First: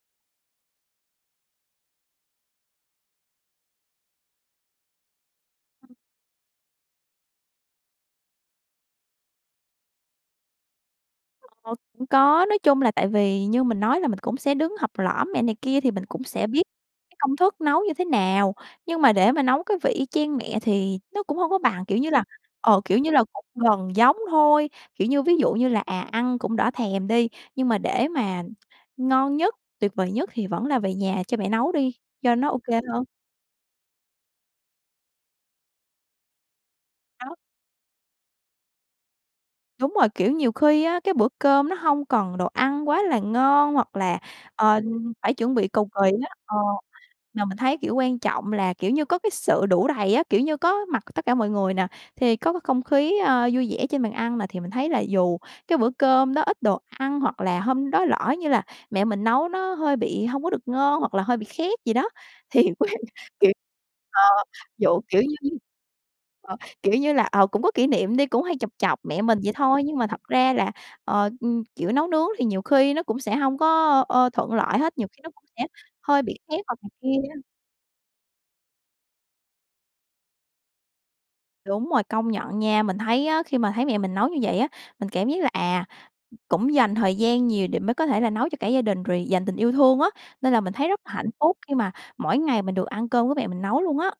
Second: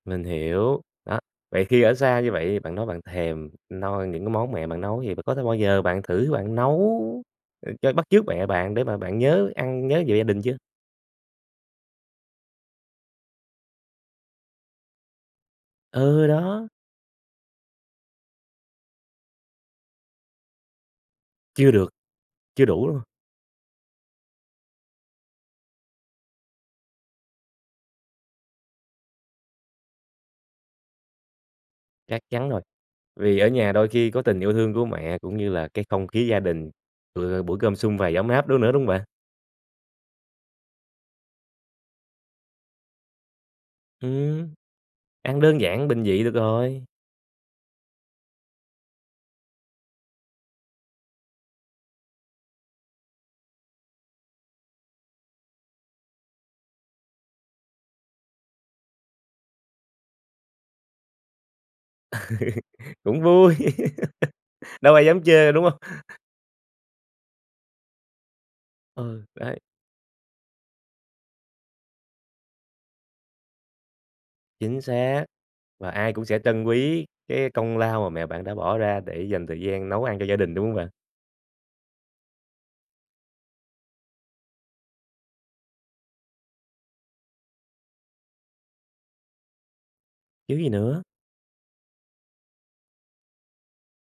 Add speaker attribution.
Speaker 1: Mình hiểu. Đó, vậy khi ở xa như vậy thì bạn nói bạn thèm noi những cái món mẹ bạn nấu, vậy có bao giờ
Speaker 2: Ừm.
Speaker 1: bạn thử bạn nấu, ờ, cho bắt chước mẹ bạn để mà bạn nhớ ăn nhớ về gia đình chưa?
Speaker 2: Ờ, cũng có. Nói chung là tại vì như mình nói là mình cũng sẽ đứng học lỏm mẹ này kia thì mình cũng
Speaker 1: Ừ,
Speaker 2: sẽ biết
Speaker 1: đó.
Speaker 2: cái công thức nấu như thế nào. Nhưng mà để mà nấu cái vị y chang mẹ thì nó cũng hông có
Speaker 1: Chưa
Speaker 2: bằng,
Speaker 1: được,
Speaker 2: kiểu như là,
Speaker 1: chưa
Speaker 2: ờ,
Speaker 1: đủ, đúng
Speaker 2: kiểu
Speaker 1: hông?
Speaker 2: như là, cũng gần giống thôi, kiểu như, ví dụ như là, à, ăn cũng đỡ thèm đi, nhưng mà để mà ngon nhất, tuyệt vời nhất thì vẫn là về nhà cho mẹ nấu đi,
Speaker 1: Chắc
Speaker 2: cho
Speaker 1: chắn
Speaker 2: nó
Speaker 1: rồi.
Speaker 2: OK hơn.
Speaker 1: Vì ở nhà đôi khi có tình yêu thương của mẹ cũng như là cái không khí gia đình,
Speaker 2: Đó.
Speaker 1: bữa buổi cơm sum vầy ấm áp đó nữa, đúng hông bạn?
Speaker 2: Đúng rồi. Kiểu, nhiều khi á, cái bữa cơm nó hông cần đồ ăn quá là ngon hoặc là,
Speaker 1: Ừm,
Speaker 2: ờ, phải
Speaker 1: ăn
Speaker 2: chuẩn
Speaker 1: đơn
Speaker 2: bị cầu
Speaker 1: giản bình
Speaker 2: kỳ
Speaker 1: dị được
Speaker 2: á. Ờ,
Speaker 1: rồi.
Speaker 2: mà mình thấy, kiểu, quan trọng là, kiểu như, có cái sự đủ đầy á. Kiểu như, có mặt tất cả mọi người nà, thì có cái không khí, a, vui vẻ trên bàn ăn nà, thì mình thấy là dù cái bữa cơm đó ít đồ ăn hoặc là hôm đó lỡ như là mẹ mình nấu nó hơi bị hông có được ngon hoặc là hơi bị khét gì đó. Thì quên
Speaker 1: Cũng
Speaker 2: kiểu
Speaker 1: vui,
Speaker 2: ờ,
Speaker 1: đâu
Speaker 2: dụ,
Speaker 1: ai
Speaker 2: kiểu
Speaker 1: dám chê
Speaker 2: như,
Speaker 1: đâu, đúng hông?
Speaker 2: ờ, kiểu như là, ờ, cũng có kỷ niệm đi, cũng hay chọc chọc mẹ
Speaker 1: Ừ,
Speaker 2: mình vậy
Speaker 1: đấy.
Speaker 2: thôi. Nhưng mà thật ra là, ờ, ừm, kiểu, nấu nướng thì nhiều khi nó cũng sẽ hông có, ờ, thuận lợi
Speaker 1: Chính
Speaker 2: hết, nhiều khi
Speaker 1: xác.
Speaker 2: nó cũng sẽ
Speaker 1: Và ai
Speaker 2: hơi
Speaker 1: cũng sẽ
Speaker 2: bị khét
Speaker 1: trân
Speaker 2: hoặc này
Speaker 1: quý
Speaker 2: kia á.
Speaker 1: cái công lao mà mẹ bạn đã bỏ ra để dành thời gian nấu ăn cho gia đình, đúng hông bạn?
Speaker 2: Đúng rồi. Công nhận nha, mình thấy á, khi mà thấy mẹ mình nấu như vậy á, mình cảm giác là, à, cũng dành thời gian nhiều để mới có thể là nấu cho cả gia đình rồi dành tình yêu thương á, nên
Speaker 1: Chứ
Speaker 2: là
Speaker 1: gì
Speaker 2: mình thấy rất
Speaker 1: nữa.
Speaker 2: là hạnh phúc khi mà mỗi ngày mình được ăn cơm của mẹ mình nấu luôn á.